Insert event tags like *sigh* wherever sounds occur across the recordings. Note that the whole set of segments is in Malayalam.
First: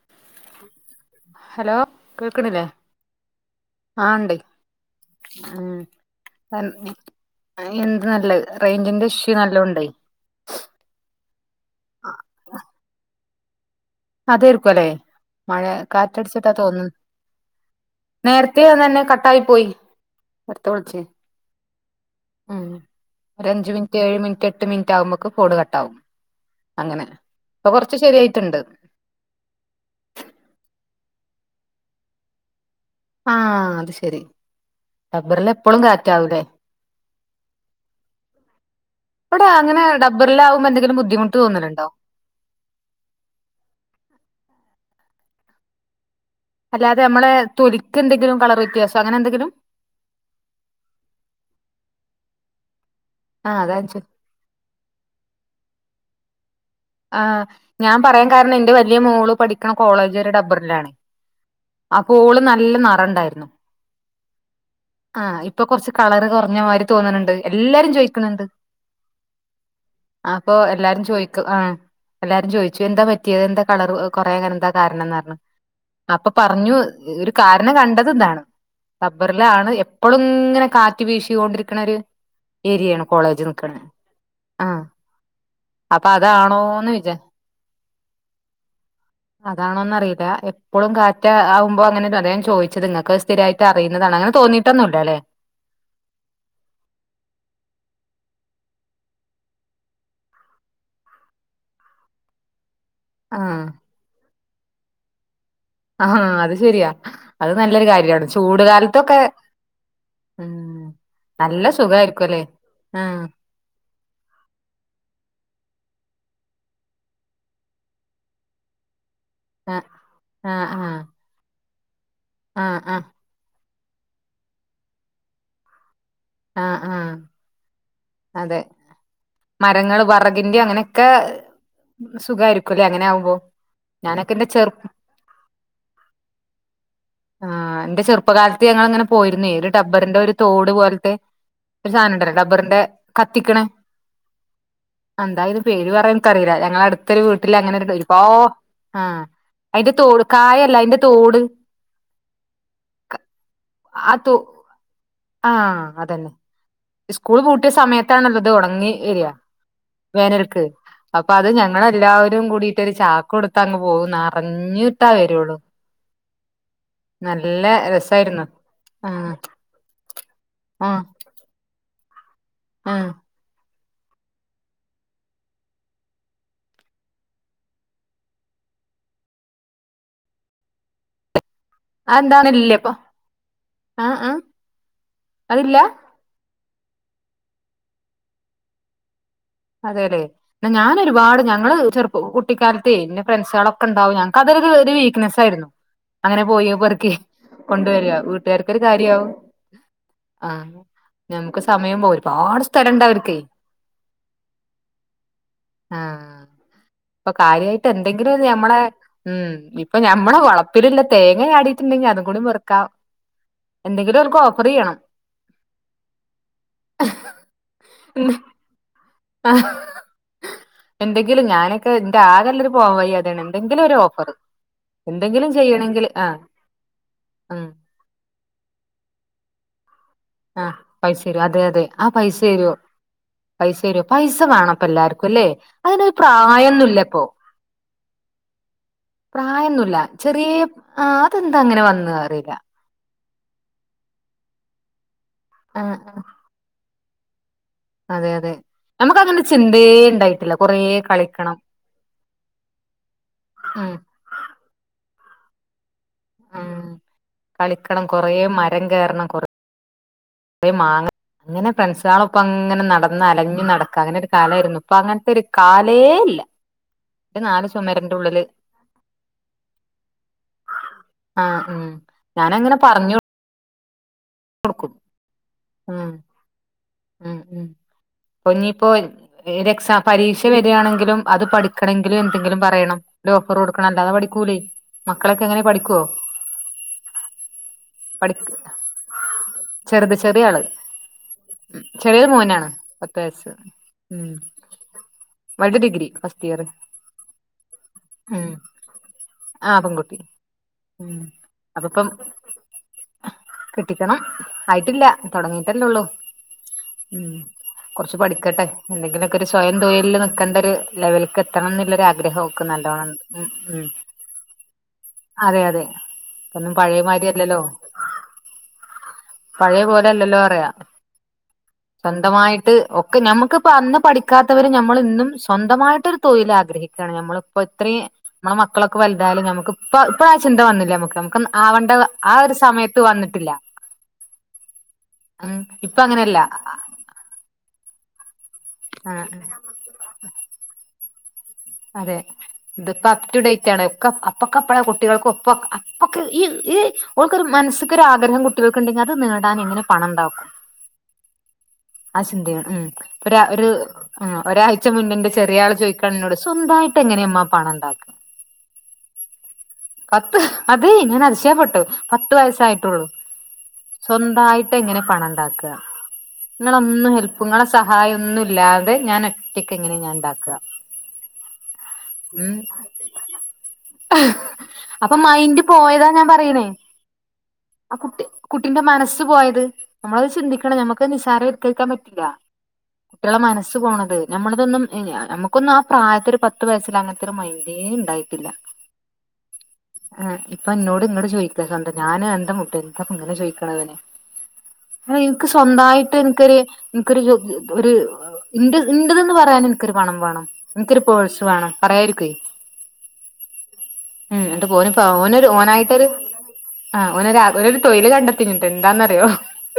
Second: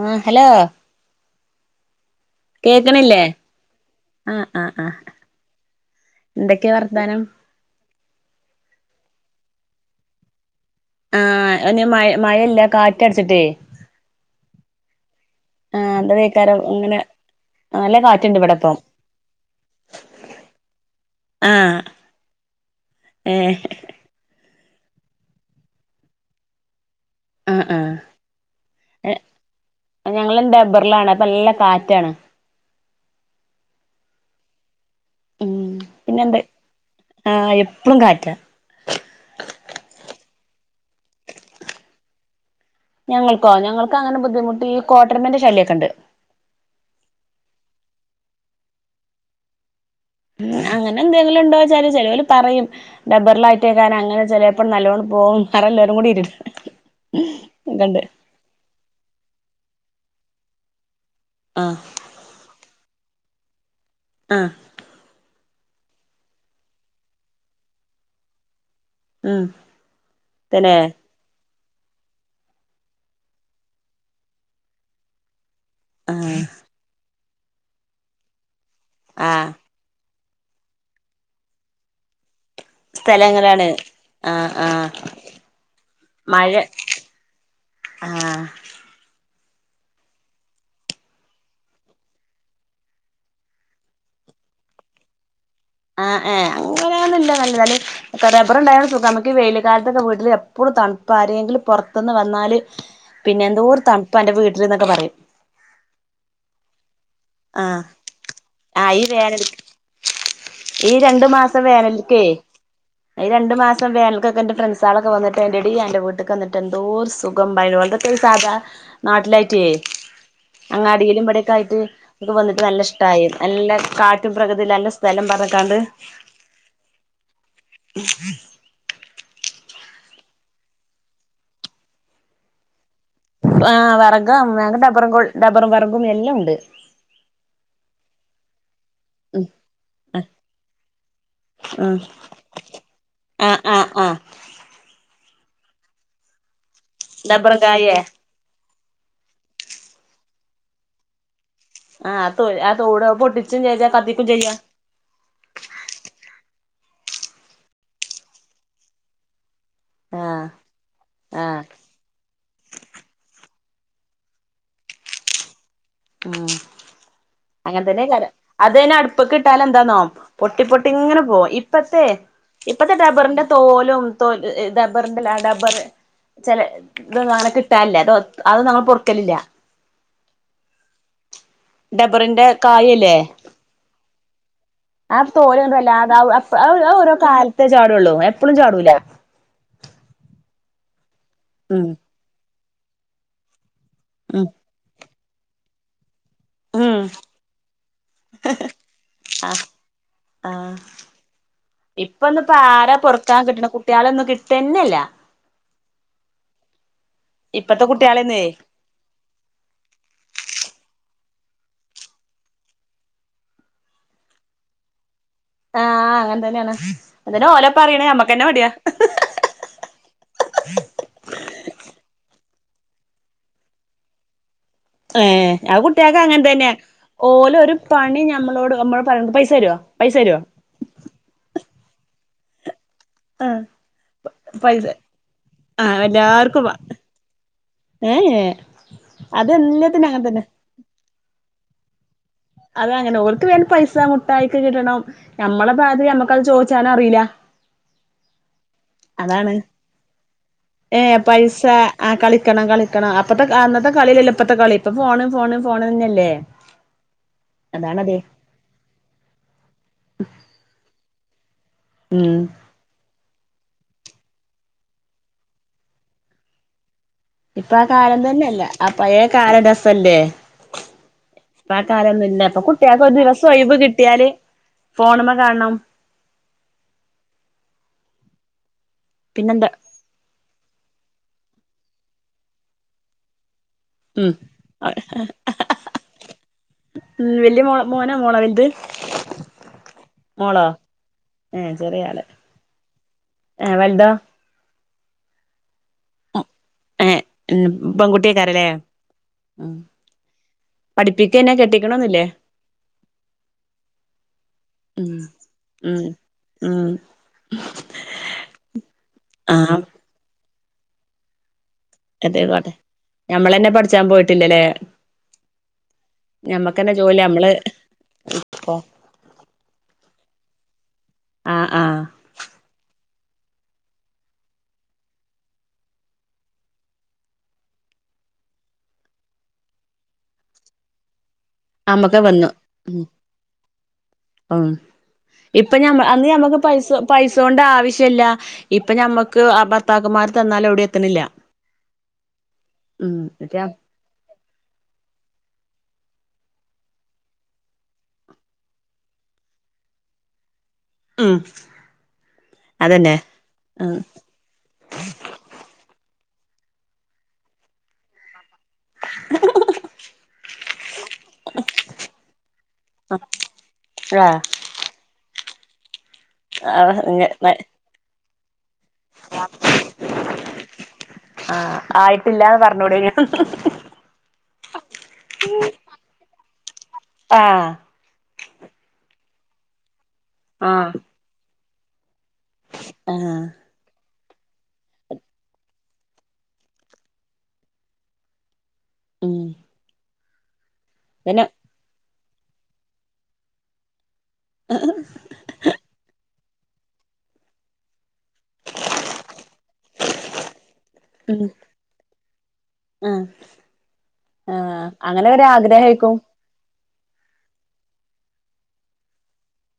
ആ ഹലോ ഹലോ കേക്ക്ണില്ലേ കേക്കണില്ലേ ആഹ് ആഹ് ആഹ് എന്തൊക്കെയാ വർത്താനം നല്ലോ ഇണ്ടയ് ആഹ് അയ്ന് മഴ മഴയില്ല കാറ്റട ട്ടേ അതെർക്കും അല്ലെ മഴ കാറ്റടിച്ചിട്ടാ എന്തതേക്കാരം തോന്നും ഇങ്ങനെ നല്ല കാറ്റുണ്ട് നേരത്തെ ഇവിടെപ്പം അതന്നെ കട്ടായി പോയി നേരത്തെവിളിച്ചി ആഹ് ഉം ഏഹ് ഒരഞ്ചു മിനിറ്റ് ഏഴ് മിനിറ്റ് എട്ട് എട്ട് മിനിറ്റ് ആകുമ്പോക്ക് കോള് കട്ടാവും അങ്ങനെ ഉം ഇപ്പൊ കൊറച്ച് ശരിയായിട്ടുണ്ട് ഉം ഞങ്ങളും ഡബ്ബറിലാണ് നല്ല കാറ്റാണ് ആഹ് അത് ശെരി ഡബ്ബറില് ഉം എപ്പൊളും കാറ്റാവും പിന്നെന്ത് ലേ ആഹ് എപ്പളും കാറ്റാ ബ്ബറിലാവുമ്പ എന്തെങ്കിലും ബദ്ധിമുട്ട് തോന്നലുണ്ടോ ഞങ്ങൾക്കോ ഞങ്ങൾക്ക് അങ്ങനെ ബുദ്ധിമുട്ടി കോട്ടെരമെന്റെ ശല്യൊക്കെ ഇണ്ട് അല്ലാതെ നമ്മളെ തൊലിക്ക് എന്തെങ്കിലും കളറ് വ്യത്യാസം അങ്ങനെ എന്തെങ്കിലും അങ്ങനെ എന്തെങ്കിലും ഉണ്ടോ ച്ചാല് ചെലോല് പറയും ഡബ്ബറിൽ ആ അതാ ചോദിച്ചേ ആയിട്ടേക്കാരം അങ്ങനെ ചെലേപ്പം നല്ലോണം പോവും നെറല്ലോരും കൂടി ഇരി ആഹ് ഞാൻ പറയാൻ കാരണം എന്റെ വല്ലിയ മോള് പഠിക്കണ കോളേ *unintelligible* ഒരു ഡബ്ബറിലാണ് ആഹ് അപ്പൊ ഓള് നല്ല ന *unintelligible* ഇണ്ടായിര്ന്നു ആഹ് ആഹ് ഇപ് ഇപ്പൊ കൊറച്ച് കളറ് കൊറഞ്ഞ മാരി തോന്നണുണ്ട് എല്ലാരും ചോയിക്ക്ണുണ്ട് ഉം അപ്പൊ തന്നെ എല്ലാരും ചോയിക്കും ആ എല്ലാരും ചോയിച്ചു എന്താ പറ്റിയത് എന്താ കളറ് കൊറയാൻ എന്താ കാരണംന്ന് പറഞ്ഞ് അപ്പൊ ആഹ് പറഞ്ഞു ഒര് കാരണം കണ്ടത് ഇതാണ് ആഹ് ടബ്ബറിലാണ് എപ് പ്പളും ഇങ്ങനെ കാറ്റ് വീശി കൊണ്ടിരിക്കണ ഒര് ഏരിയാണ് കോളേജ് സ്ഥലങ്ങളാണ് നിക്കണെ ആഹ് ആ ആഹ് അപ്പ മഴ അതാണോ ആഹ് അതാണോന്ന് അറീല എപ്പളും കാറ്റ് ആവുമ്പോ അങ്ങനെ *unintelligible* അത ഞാൻ ചോയിച്ചത് നിങ്ങക്ക് സ്ഥിരായിട്ട് അറിയുന്നതാണ് അങ്ങനെ തോന്നിട്ടൊന്നുല്ലല്ലേ ആഹ് ഏ അങ്ങനെയൊന്നും ഇല്ല *unintelligible* റബറുണ്ടായാൽ സുഖാ നമക്ക് ഈ വെയില് കാലത്തൊക്കെ വീട്ടില് എപ്പൊളും തണുപ്പാ ആരേങ്കിലും പൊറത്ത്ന്ന് വന്നാല് പിന്നെ എന്തോര് തണുപ്പ അന്റെ വീ *unintelligible* പറയും അഹാ അത് ശെരിയാ അത് ആഹ് നല്ലൊരു കാര്യാണ് ചൂട് ആഹ് ഈ കാലത്തൊക്കെ വേനൽ ഉം ഈ രണ്ടു മാസം നല്ല വേനൽക്കേ സുഖായിരിക്കും അല്ലേ ഈ ആഹ് രണ്ടു മാസം വേനലൽക്കൊക്കെ എന്റെ ഫ്രണ്ട്സ് ആളൊക്കെ വന്നിട്ട് എന്റെടീ എന്റെ വീട് ട്ടിക്ക് വന്നിട്ട് എന്തോരു സുഖം സാധാ നാട്ടിലായിട്ടേ ആഹ് അങ്ങ് ആഹ് അടീലും ഇപടെക്കെ ആയിട്ട് *unintelligible* വന്നിട്ട് ആഹ് ആഹ് നല്ല ആഹ് ഇഷ്ടായി നല്ല കാറ്റും പ്രകൃതിയിലല്ലസ് സ്ഥലം പറഞ്ഞക്കാണ്ട് ആഹ് ആഹ് അതെ മരങ്ങൾ വറകിന്റെ അങ്ങനെക്കെ സുഖാരിക്കും ആ വിറകും ഡബറും ഡബ്ബറും വറകും എല്ലോം ഇണ്ട് *unintelligible* ഞങ്ങൾ അങ്ങനെ പോയിരുന്നേ ഒരു ടബറിന്റെ ഒരു തോട് പോലത്തെ ഒരു ഉം സാധനുണ്ടല്ലേ ടബ്ബറിന്റെ ആഹ് ആഹ് കത്തിക്കണേ ആഹ് ആഹ് ആഹ് എന്തായ ഇത് പേര് പറയൻക്കറിയില്ല ഞങ്ങള അടുത്തൊരു വീട്ടില് ഡബറും അങ്ങനെരു കായേ ഒരുപാ ആഹ് അയ്ന്റെ തോട് കായല്ല അയ്ന്റെ തോട് ആഹ്, ആ തോട് ആ തോട പൊട്ടിച്ചും ചെയ്താ ആ കത്തിക്കും തോ ചെയ്യാ ആഹ് അതന്നെ സ്കൂൾ പൂട്ടിയ സമയത്താണത് ഉണങ്ങി വെരാ ആഹ് വേനൽക്ക് അപ്പൊ അത് ആഹ് ഞങ്ങള എല്ലാവരും *unintelligible* കൂടിയിട്ടൊരു ചാക്ക് കൊടുത്തു അങ്ങ് പോകും നെറഞ്ഞിട്ടേ വരൊള്ളൂ ഉം അങ്ങനെ തന്നെ എല്ലാരും രസായിരുന്നു അതന്നെ ആഹ് അടുപ്പ്ക്കിട്ടാല് എന്താന്നോ പൊട്ടി പൊ ആഹ് ഇങ്ങനെ പോ ഇപ്പ *unintelligible* ഇപ്പത്തെ ആഹ് ഡബറിന്റെ തോൽ *unintelligible* ഡബ്ബറി ഡബ്ബർ ചെലേ ഇത് അങ്ങനെ കിട്ടാല്ല അ അത് നമ്മൾ പൊർക്കലില്ല ഡബ്ബറിന്റെ അതെന്താണ് ഇല്ലേ ഇപ്പൊ കായല്ലേ ആഹ് ആഹ് ആ തോല് അതില്ല *unintelligible* അത് അത് ഓരോ കാലത്തെ ചാടുള്ളൂ എപ്പളും ചാടൂല അതെ ലേ ന്നാ ഞാനൊരു ഒരുപാട് ഞങ്ങള് ഉം ചെറു *unintelligible* ക്കാലത്തേ എന്റെ ഫ്രണ്ട്സള ഉം ഉണ്ടാവങ്ങൾക്ക്തൊരു നസ ആയിരുന്നു അങ്ങനെ ഉം പോയിപ്പോർക്ക് കൊണ്ട വരിക വീട്ടുകാർക്കൊരു കാര്യവും ആ ആ നമുക്ക് സമയം പോ ഇപ്പൊന്നും ഇപ്പ ഒരുപാട് സ്ഥലം ആരാ ഇണ്ട അവർക്കേ പൊറക്കാൻ കിട്ടണ കുട്ടികളൊന്നും കിട്ടന്നെല്ല ആ ഇപ്പൊ ഇപ്പത്തെ കാര്യമായിട്ട് കുട്ടികളെന്നേ എന്തെങ്കിലും ഞമ്മളെ ഉം ഇപ്പൊ ഞമ്മടെ വളപ്പില്ല്ലെ തേങ്ങ ചാടിയിട്ടുണ്ടെങ്കി അതും കൂടി പെറുക്കാം. എന്തെങ്കിലും ഓർക്ക് ഓഫർ ചെയ്യണം ആ അങ്ങനെ തന്നെയാണ് അതന്നെ ഓല പറയണേ മ്മക്കെന്നെ മടിയാ ആ എന്തെങ്കിലും ഞാനൊക്കെ എന്റെ ആകെ ഉള്ളൊരു പോം വഴിയായിട്ടാണ് എന്തെങ്കിലും ഒരു ഓഫർ ഏ എന്തെങ്കിലും അത് ചെയ്യണെങ്കിൽ കുട്ട്യാക്ക്‌ ആഹ് അങ്ങനെ തന്നെയ ഓല് ഉം ഒരു പണി നമ്മളോട് നമ്മള് പറ പൈസ തരോ ആഹ് പൈസര് അതെ അതെ ആ പൈസ് *unintelligible* ആ പൈസ വരു പൈസ വേണപ്പ പൈസ എല്ലാർക്കും അല്ലേ ആ അതിനരു എല്ലാർക്കും പ്രായന്നുമല്ലപ്പൊ ഏ പ്രായന്നില്ല അതെല്ലാത്തിനും അങ്ങനെ തന്നെ ചെറിയ ആ അദ് അ അങ്ങനെ വന്നാ അറി അത അങ്ങനെ ഓ വേ പൈസ മുട്ടായിക്ക് കിട്ടണം നമ്മളുടെ ആഹ് ബാതിൽ നമ്മക്ക അത് ചോദിച്ചാ അറിയില്ല അതെ അതെ നമുക്ക് അങ്ങനെ അതാണ് ചിന്തയേ ഉണ്ടായിട്ടില്ല കൊറേ ഏ കളിക്കണം പൈസ ആ കളിക്കണം കളിക്കണം അപ്പത്തെ അന്നത്തെ ഉം കളില്ല ഇപ്പത്തെ കളി ഇപ്പ ഫോണ് ഫോണ് ഫോണന്നല്ലേ ആാാ കളിക്കണം കൊറേ മരം കയറണം കുറച്ച് കൊറേ മാങ്ങ അങ്ങനെ ഫ്രണ്ട്സ ഉം ളൊപ്പം അങ്ങനെ നടന്നലാഞ്ഞു ഇ നടക്കാ അങ്ങനെ ഒരു കാലമായിരുന്നു ഇപ്പൊ അങ്ങനത്തെ ഒരു കാലേ ഇല്ല ഒരു നാല് ഇപ്പ ആ ചുമരന്റെ കാലം ഉള്ളില് തന്നെല്ല ആ പഴയ കാലം രസല്ലേ ഇപ്പൊ ആ കാലംന്നല്ല ഇപ്പൊ ഞാനങ്ങനെ കുട്ടികക്ക് ഒരു പറഞ്ഞു ദിവസം ഒഴിവ് കിട്ടി കിട്ടിയാല് കൊടുക്കും ഫോണമ്മ കാണണം ഉം ഉം ഉം കൊഞ്ഞി ഇപ്പോ ഏത് പിന്നെന്താ എക്സാം പരീക്ഷ വരികണെങ്കിലും അത് പഠിക്ക ആക്കണെങ്കിലും എന്തെങ്കിലും പറയണംല്ലോ കൊറ കൊടുക്കണല്ലാതെ ഉം പഠിക്കൂലേ മക്കളൊക്കെ എങ്ങനെ പഠിക്കുവോ ഉം വല്യ മോള മോനോ പഠി മോളോ വലുത് ചെറുത് ചെറിയ ആള് മോളോ ഏ ചെറിയ ആള് ചെറിയൊരു മോനാ പത്ത് വയസ്സ് ഏ വലുതോ വലുദ് ഡിഗ്രി കേറ് ഏ ഉം പെൺകുട്ടിയേക്കാരല്ലേ ആ പെൺകുട്ടി പഠിപ്പിക്കന്നെ അത് അപ്പം കെട്ടിക്കണൊന്നില്ലേ കെട്ടിക്കണം ആയിട്ടില്ല ഉം തുടങ്ങിട്ടല്ലേള്ളൂ ഉം ഉം കൊറച്ച് പഠിക്കട്ടെ എന്തെങ്കിലൊക്കെ ഒരു സ്വയം ആഹ് തൊഴിലിൽ നിൽക്ക *unintelligible* എന്തൊരു ലെവലിക്ക കെട്ടണമെന്നുള്ള ള്ള ആഗ്രഹം ഒക്കെ അതേക്കോട്ടെ നല്ലോണം ഉ ഞമ്മളന്നെ ഉ പഠിച്ചാൻ പോയിട്ടില്ലല്ലേ അതെ അതെന്നും ഞമ്മക്കന്നെ പഴയ ജോലി നമ്മള് മാരില്ലല്ലോ പഴയ പോലല്ലല്ലോ *unintelligible* ആഹ് ആഹ് സ്വന്തമായിട്ട് ഒ ഞമ്മുക്കിപ്പ അന്ന് പഠിക്കാത്തവര് നമ്മൾ ഇന്നും സ്വന്തമായിട്ടൊരു തൊഴി ൽ ആഗ്രഹിക്കുകയാണ് നമ്മളിപ്പോ ഇത്രയും നമ്മെ മക്കളൊക്കെ വലുതാലും നമുക്കിപ്പ ഇപ്പഴ ആ ചിന്ത വന്നില്ല നമ്മുക്ക് നമുക്ക് ആവണ്ട നമ്മക്ക് ആ വന്നു ഒരു സമയത്ത് ഉം വന്നിട്ടില്ല ഉം ഇപ്പൊ ഞമ്മ അന്ന് അങ്ങനെയല്ല നമുക്ക് പൈസ പൈസോണ്ട് ഡ ആവശ്യല്ല ഇപ്പൊ ഞമ്മക്ക് ആ ഭർത്താക്കന്മാർ തന്നാലും എവിടെ എ ക്കുന്നില്ല. അതെ ഇതിപ്പോ അപ് ടു ഡേറ്റ് ആണ് ഒക്കെ അപ്പൊക്കെ അപ്പള് കുട്ടികൾക്ക്‌ ഒപ്പം ഓക്ക് ‌ ഈ ഈ ഓൾക്കൊരു മനസ്സിക്കൊരു ആഗ്രഹം കുട്ടികൾക്ക്‌ ഉണ്ടെങ്കിൽ അത് നേടാൻ എങ്ങനേം പണം ഉണ്ടാക്കും. ഉം ആ ചിന്തയാണ് ഉം അതന്നെ ഒരു ഉം ഒരാഴ്ച മുന്നെ ന്റെ ചെറിയ ആള് ചോദിക്കാണ് എന്നോട് സ്വന്തായിട്ട് എങ്ങനെയമ്മാ പണം ഉണ്ടാക്കാ പത്ത് അതെ ഇങ്ങനെ അരിശയപ്പെട്ടു പത്ത് വയസായിട്ടുള്ളൂ ആഹ് സ്വന്തമായിട്ട് ഇങ്ങനെ പണം ഉണ്ടാക്കാ? *unintelligible* നിങ്ങളൊന്നും ഹെല്പ്പ് ആഹ് നിങ്ങളെ സഹായം ഒന്നും ഇല്ലാതെ ഞാൻ ഒറ്റക്കെ ഇങ്ങനെ ഞാൻ ഉണ്ടാക്കാ ആഹ് ഉ ആയിട്ടില്ലാന്ന് പറഞ്ഞൂടേനോ അപ്പോ മൈൻഡ് പോയതാ ഞാൻ പറയണേ ആഹ് ആ കുട്ടി കുട്ടിന്റെ മനസ് പോയത് നമ്മളത് ചിന്തിക്കണം ആഹ് നമ്മക്ക് നി *unintelligible* പറ്റൂല. കുട്ടികളെ ആഹ് മനസ് പോണത് നമ്മളതൊന്നും നമുക്കൊന്നും ആ പ്രായത്തൊരു പത്ത് വയസ്സിൽ അങ്ങനത്തെ ഒരു മൈൻഡേ ഉണ്ടായിട്ടില്ല. ഉം ആഹ് ഇപ്പോ എന്നോട് ഇങ്ങോട് പിന്നെ ചോദിക്കാ ഞാന് ന്റെ മുട്ട് ന്താപ്പാ ഇങ്ങനെ ചോയിക്കണതിന് ആ ഇവക്ക് സ്വന്തായി നിനക്കൊരു *unintelligible* ഒരു ഇണ്ട് ഇൻറ്റതെന്ന് പറയാ എനക്കൊരു പണം വേണം എനക്കൊരു പോഴ്സ് ഉം വേണം പറയാരിക്കുവേ ആഹ് ഉം ആഹ് *unintelligible* അങ്ങനെ ഓനൊരു ഓനായിട്ടൊരു ഒരാഗ്രഹായിരിക്കും ആ ഒര ഓന് തൊയ്ല് കണ്ടെത്തിനട്ട് എന്താന്ന്റിയോ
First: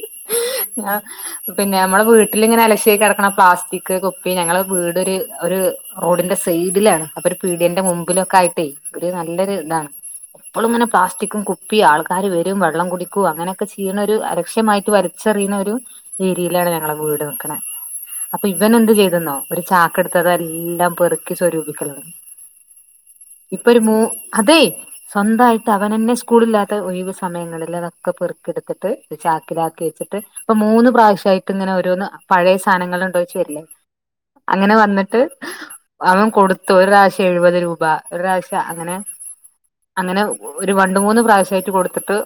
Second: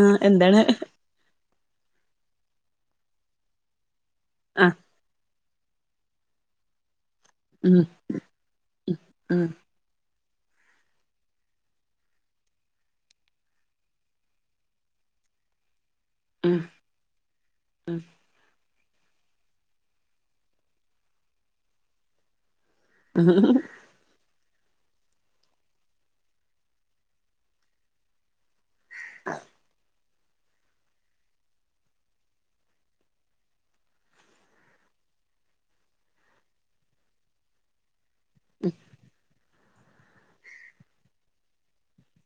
ആഹ എന്താണ് പിന്നെ നമ്മുടെ വീട്ടിലിങ്ങനെ അലശ ആക്ക കിടക്കണം പ്ലാസ്റ്റിക് കുപ്പി ഞങ്ങളെ ആഹ് വീടൊരു ഒരു റോഡിന്റെ സൈഡിലാണ് അപ്പൊ ഒരു ഉം പീടിയറെ മുമ്പിലൊക്കെ ആയിട്ടേ ഒരു ഉം നല്ലൊരു ഇതാണ് എപ്പോളും ഇങ്ങനെ പ്ലാസ്റ്റിക്കും കുപ്പി ആൾക്കാര് വരും വെള്ളം കുടിക്കും അങ്ങനെയൊക്കെ ചെയ്യണ ഒരു അരക്ഷ്യമായിട്ട് വരച്ചെറിയുന്ന ഒരു ഉം ഏരിയയിലാണ് ഞങ്ങളെ വീട് നക്കുന്നത് അപ്പൊ ഇവൻ എന്ന്ത് ചെയ്തന്നോ ഒരു ചാാക്ക എടുത്തത എല്ലാം പെറുക്കി സ്വരൂപിക്കണംത് ഇപ്പൊ ഒരു മൂ അതെ സ്വന്തമായിട്ട് അവൻന്നെ സ്കൂളില്ലാത്ത ഒഴിവ് സമയങ്ങളിൽ അതൊക്കെ പെറുക്കിയെടുത്തിട്ട് ചാക്കിിലാക്കി *unintelligible* മൂന്ന് പ്രാവശ്യായിട്ട് ഇങ്ങനെ ഓരോന്ന് പഴയ സാധനങ്ങൾ ഉണ്ടോച്ച് വരില്ലേ അങ്ങനെ വന്നിട്ട് അവൻ കൊടുത്തു ഒരു പ്രാവശ്യം എഴുപത് രൂപ ഒരാഴ്ച അങ്ങനെ അങ്ങനെ ഒരു രണ്ട് മൂന്ന് പ്രാവശ്യമായിട്ട് കൊടുത്തിട്ട്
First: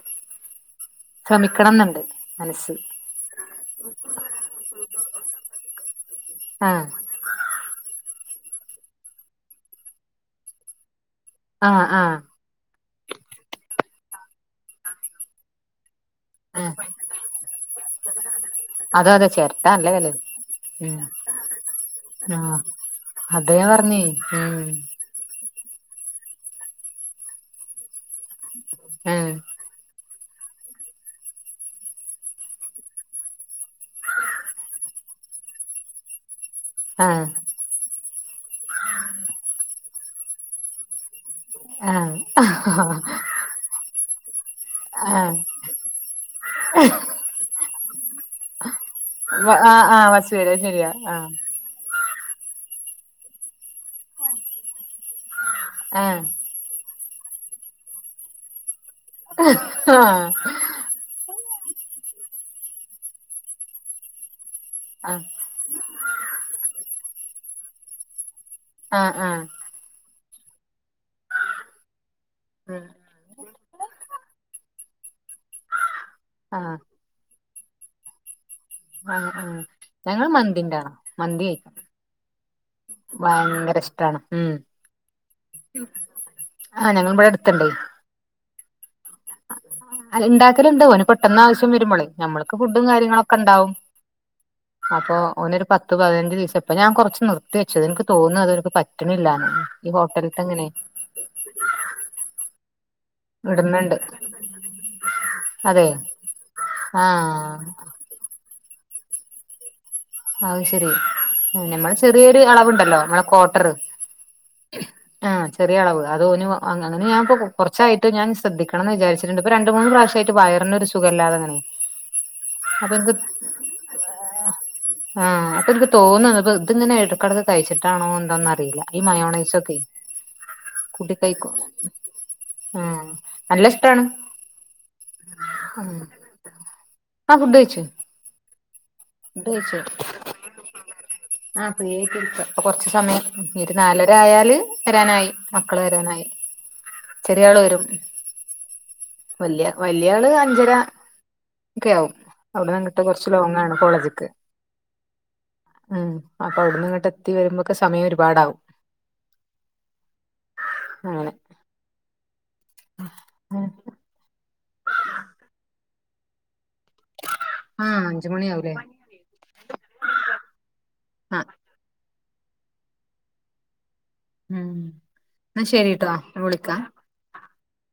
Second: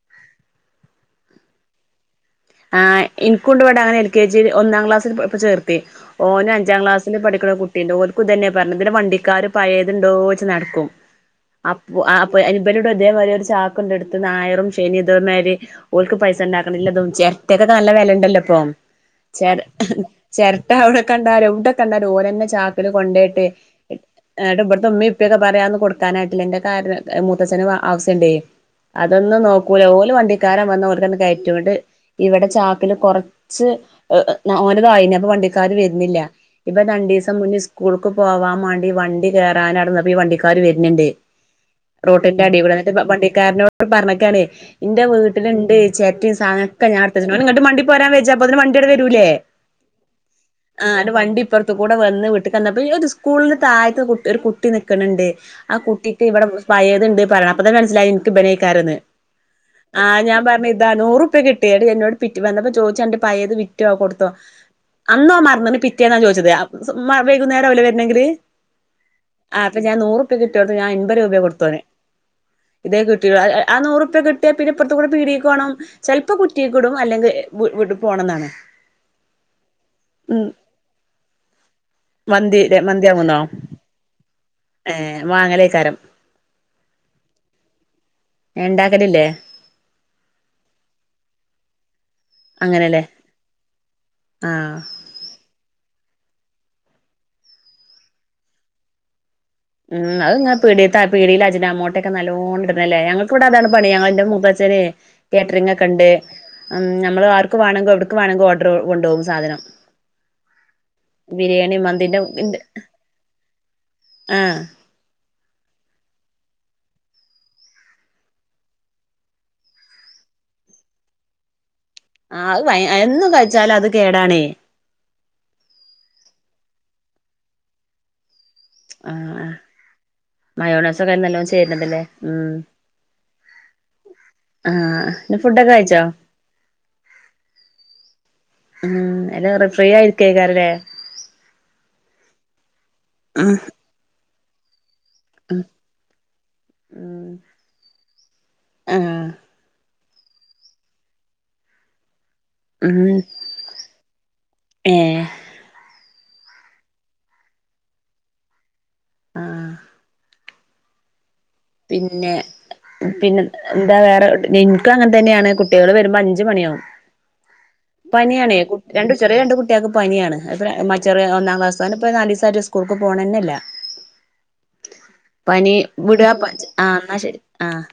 ശമിക്കണം എന്നുണ്ട് മനസ്സ് ആഹ ഇ- കൊണ്ടപോയിട്ട് അവനെ *unintelligible* എൽ കെ ജി ഒന്നാം ക്ലാസ്സിൽ ചേർക്കും *unintelligible* ഓന് അഞ്ചാം ആഹ് ക്ലാസ്സിൽ പഠിക്കുന്ന കുട്ടിന്റെ ഓല് ഇത് തന്നെ പറഞ്ഞത് വണ്ടിക്കാര് പഴയതുണ്ടോ വെച്ച് നടക്കും ആഹ് ആഹ് അപ്പൊ ഇവരോട് ഇതേ മാതിരി ഒരു ചാക്ക് കൊണ്ടെടുത്തുന്ന ഞായറും ശനി ഇതേമാരി ഓക്ക് പൈസ ആഹ് ഉണ്ടാക്കണില്ല *unintelligible* ഇപ്പക്കെ നല്ല വിലഉണ്ടല്ലോ ഇപ്പം അതെ അതെ ച ചേരട്ട നല്ല വെല ചിരട്ട ഉം അവിടെ കണ്ടാലും എവിടെ കണ്ടാലും ഓലെ തന്നെ ആഹ് ചാക്കല് കൊണ്ടയിട്ട് അതെ ഞാൻ പറഞ്ഞേ എന്നട്ട് ഉം ഇവിടത്തെ ഉമ്മിഉപ്പ ക്കെ പറയാന്ന് കൊടുക്കാനായിട്ടില്ല എന്റെ കാര് മൂത്തച്ഛനന് ആവശ്യുണ്ട് ആഹ് അതൊന്നും നോക്കൂല ഓലും വണ്ടി ക്കാരം വന്ന കൊടുക്കന്ന് കയറ്റുണ്ട് ഇവിടെ ചാക്കില് കുറച്ച് ഓനതായിന അപ്പൊ വണ്ടിക്കാര് വരുന്നില്ല ഇപ്പൊ രണ്ടു ദിവസം മുന്നേ സ്കൂൾക്ക് പോവാൻ വേണ്ടി വണ്ടി കയറാനവിടെ വണ്ടിക്കാര് വരുന്നുണ്ട് ആഹ് റോട്ടിന്റെ അടി ആഹ് ഇവിടെവന്നിട്ട് വണ്ടിക്കാരനോട് പറഞ്ഞ കണ് എന്റെ ആഹ് വീട്ടിലുണ്ട് ചിരട്ടയും സാധനം ഞാ ഇങ്ങട്ട് വണ്ടി പോരാൻ വച്ചപ്പ അതിന് വണ്ടിയടെ വരൂല്ലേ ആ ആ വസുവര ആ ശരിയാ വണ്ടിപ്പറത്ത കൂടെ വന്ന് വീട്ട് കന്നപ്പോ ഒരു സ്കൂളി തയ് ഒരു കുട്ടി നിക്കണണ്ട് ആ കുട്ടിക്ക് ഇവിടെ അണ്ട് പറയ അത് മനസിലായി എനിക്ക്ഭിനയിക്കാരന്ന് ആ ഞാൻ പറഞ്ഞ ഇതാ നൂറ് പേടി എന്നോട് പിറ്റി വന്നപ്പോ ചോദിച്ചാണ്ട് പയത് വിറ്റുവോ കൊടുത്തോ ആ ആ അന്നോ മറന്നന് പിറ്റേന്നാ ചോദിച്ചത് മ വൈകുന്നേരം അവില്ലെ വരണമെങ്കില് ആ അപ്പൊ ഞാൻ നൂറ് ക്ക് കിട്ടും ഞാൻ എൻപത് രൂപ കൊടുത്തെ ഇതേ കിട്ട നൂറുപ്യ പിന്നെപ്പിറത്തു കൂടെ പീടികയ്ക്ക് പോണം ചെ ഇപ്പൊ ആ ആ കുറ്റിയൊക്കിടും അല്ലെങ്കിൽ വീട് വിട്ട് പോണന്നാ ആ ഞങ്ങള് മന്തിന്റെ മന്തി മന്തി മന്തി വാങ്ങുന്നോ ഭയങ്കര ഇഷ്ടാണ് ഉം ഏ വാങ്ങലേക്കാരം ആ ഞങ്ങള് ഇവിടെ അടുത്തുണ്ട് ഇണ്ടാക്കലില്ലേ ഇണ്ടാക്കലുണ്ട് ഓന് പെട്ടെന്ന് ആവശ്യം വരുമ്പോളെ ഞമ്മൾക്ക് ഫുഡും അങ്ങനെല്ലേ കാര്യങ്ങളൊക്കെ ഉണ്ടാവും ആഹ് അപ്പൊ ഓനൊരു പത്ത് പത്ത് പതിനഞ്ച് ദിവസായി ഇപ്പോ ഞാൻ കുറച്ച് നിർത്തി വച്ചതിൻ എനിക്ക് തോന്നുന്നത് അതിവർക്ക് പറ്റണില്ലാന്നാ ഉം അതങ്ങനെ പീടിയത്തെ പീടിലെ അജനാമോട്ടോയൊക്കെ നല്ലോണം ഇടണതല്ലേ ഞങ്ങ ഫുഡ്‌ താണ് പണി ഇടുന്നുണ്ട് ഞങ്ങള് എന്റെ മൂത്താച്ചാരെ കാറ്ററിങ് അതെ ഒക്കെണ്ട് ആ നമ്മൾ ആർക്ക് വേണങ്കി എവിടേക്ക് വേണങ്കി ഓർഡർ കൊണ്ടുപോകും സാധനം അത് ശരി ബിരിയാണി നമ്മള് മന്തിന്റെ ചെറിയൊരു അളവുണ്ടല്ലോ നമ്മളെ കോട്ടർ ആഹ് ആ ചെറിയളവ് അതോനും അങ്ങനെന്നെ ഞാനിപ്പോ കുറച്ചായിട്ട് ഞാൻ ശ്രദ്ധിക്കണന്ന് വിചാരിച്ചിട്ടുണ്ട് ഇപ്പ രണ്ട് മൂന്ന് പ്രാവശ്യമായിട്ട് വയറിനൊരു സുഖമില്ലാതെ ആ അത് എന്നും കഴിച്ചാലെ അത് കേടാണേ ആ അപ്പൊ എനിക്ക് തോന്നുന്നു ഇപ്പ ഇത് ഇങ്ങനെ ഇടയ്ക്കിടയ്ക്ക് കഴിച്ചിട്ടാണോ എന്തോന്നറി അറിയില്ല ഈ ആഹ് മയോണൈസൊക്കെ കൂട്ടി മയോണസൊക്കെ നല്ലോം കഴിക്കും ചേരുന്നതല്ലേ ഉം നല്ല ഇഷ്ടാണ് ആഹ് പിന്നെ ഫുഡൊക്കെ കഴിച്ചോ ആ ഫുഡ് കഴിച്ചു ഉം ഫുഡ്‌ അല്ല കഴിച്ചോ ഫ്രീ ആയിരിക്കേക്കാരല്ലേ ആ ഫ്രീ ആയിട്ടിരിക്കാ അപ്പോ കൊറച്ച് ഉം സമയം നാലര ആയാ ല് വരാനായി ഉം മക്കള് വരാനായി ഉം ചെറിയ ആള് വരും ആഹ് വല്യ വ വലിയാള് അഞ്ചര ഒക്കെ ആവും ഉം അവിടെന്നങ്ങട്ട് കുറച്ച് ലോങ്ങാണ് കോളേ ജിക്ക് ഏഹ് ഉം അപ്പൊ അവിടന്നിങ്ങട്ടെത്തി വരുമ്പോക്കെ സമയം ഒരുപാടാവും ആഹ് ആങ്ങനെ പിന്നെ പിന്നെ എന്താ വേറെ ഒടിന് എനിക്ക് അങ്ങനെ തന്നെയാണ് കു കുട്ടികള് വരുമ്പോ അഞ്ച് മണിയാവും ആ അഞ്ച് പനിയാണേ മണിയാവൂലേ കു രണ്ട് ചെറിയ രണ്ട് കുട്ടികൾക്ക് പനിയാണ് മ ചെറിയ ആ ഒന്നാം ക്ലാസാണ് ഇപ്പൊ നാല് വയ തരു സ്കൂൾക്ക് പോണെന്നെയില്ല ഉം എന്നാ ശരിട്ടോ ഞാ വിളി ആഹ് എന്നാ ശരി ആഹ്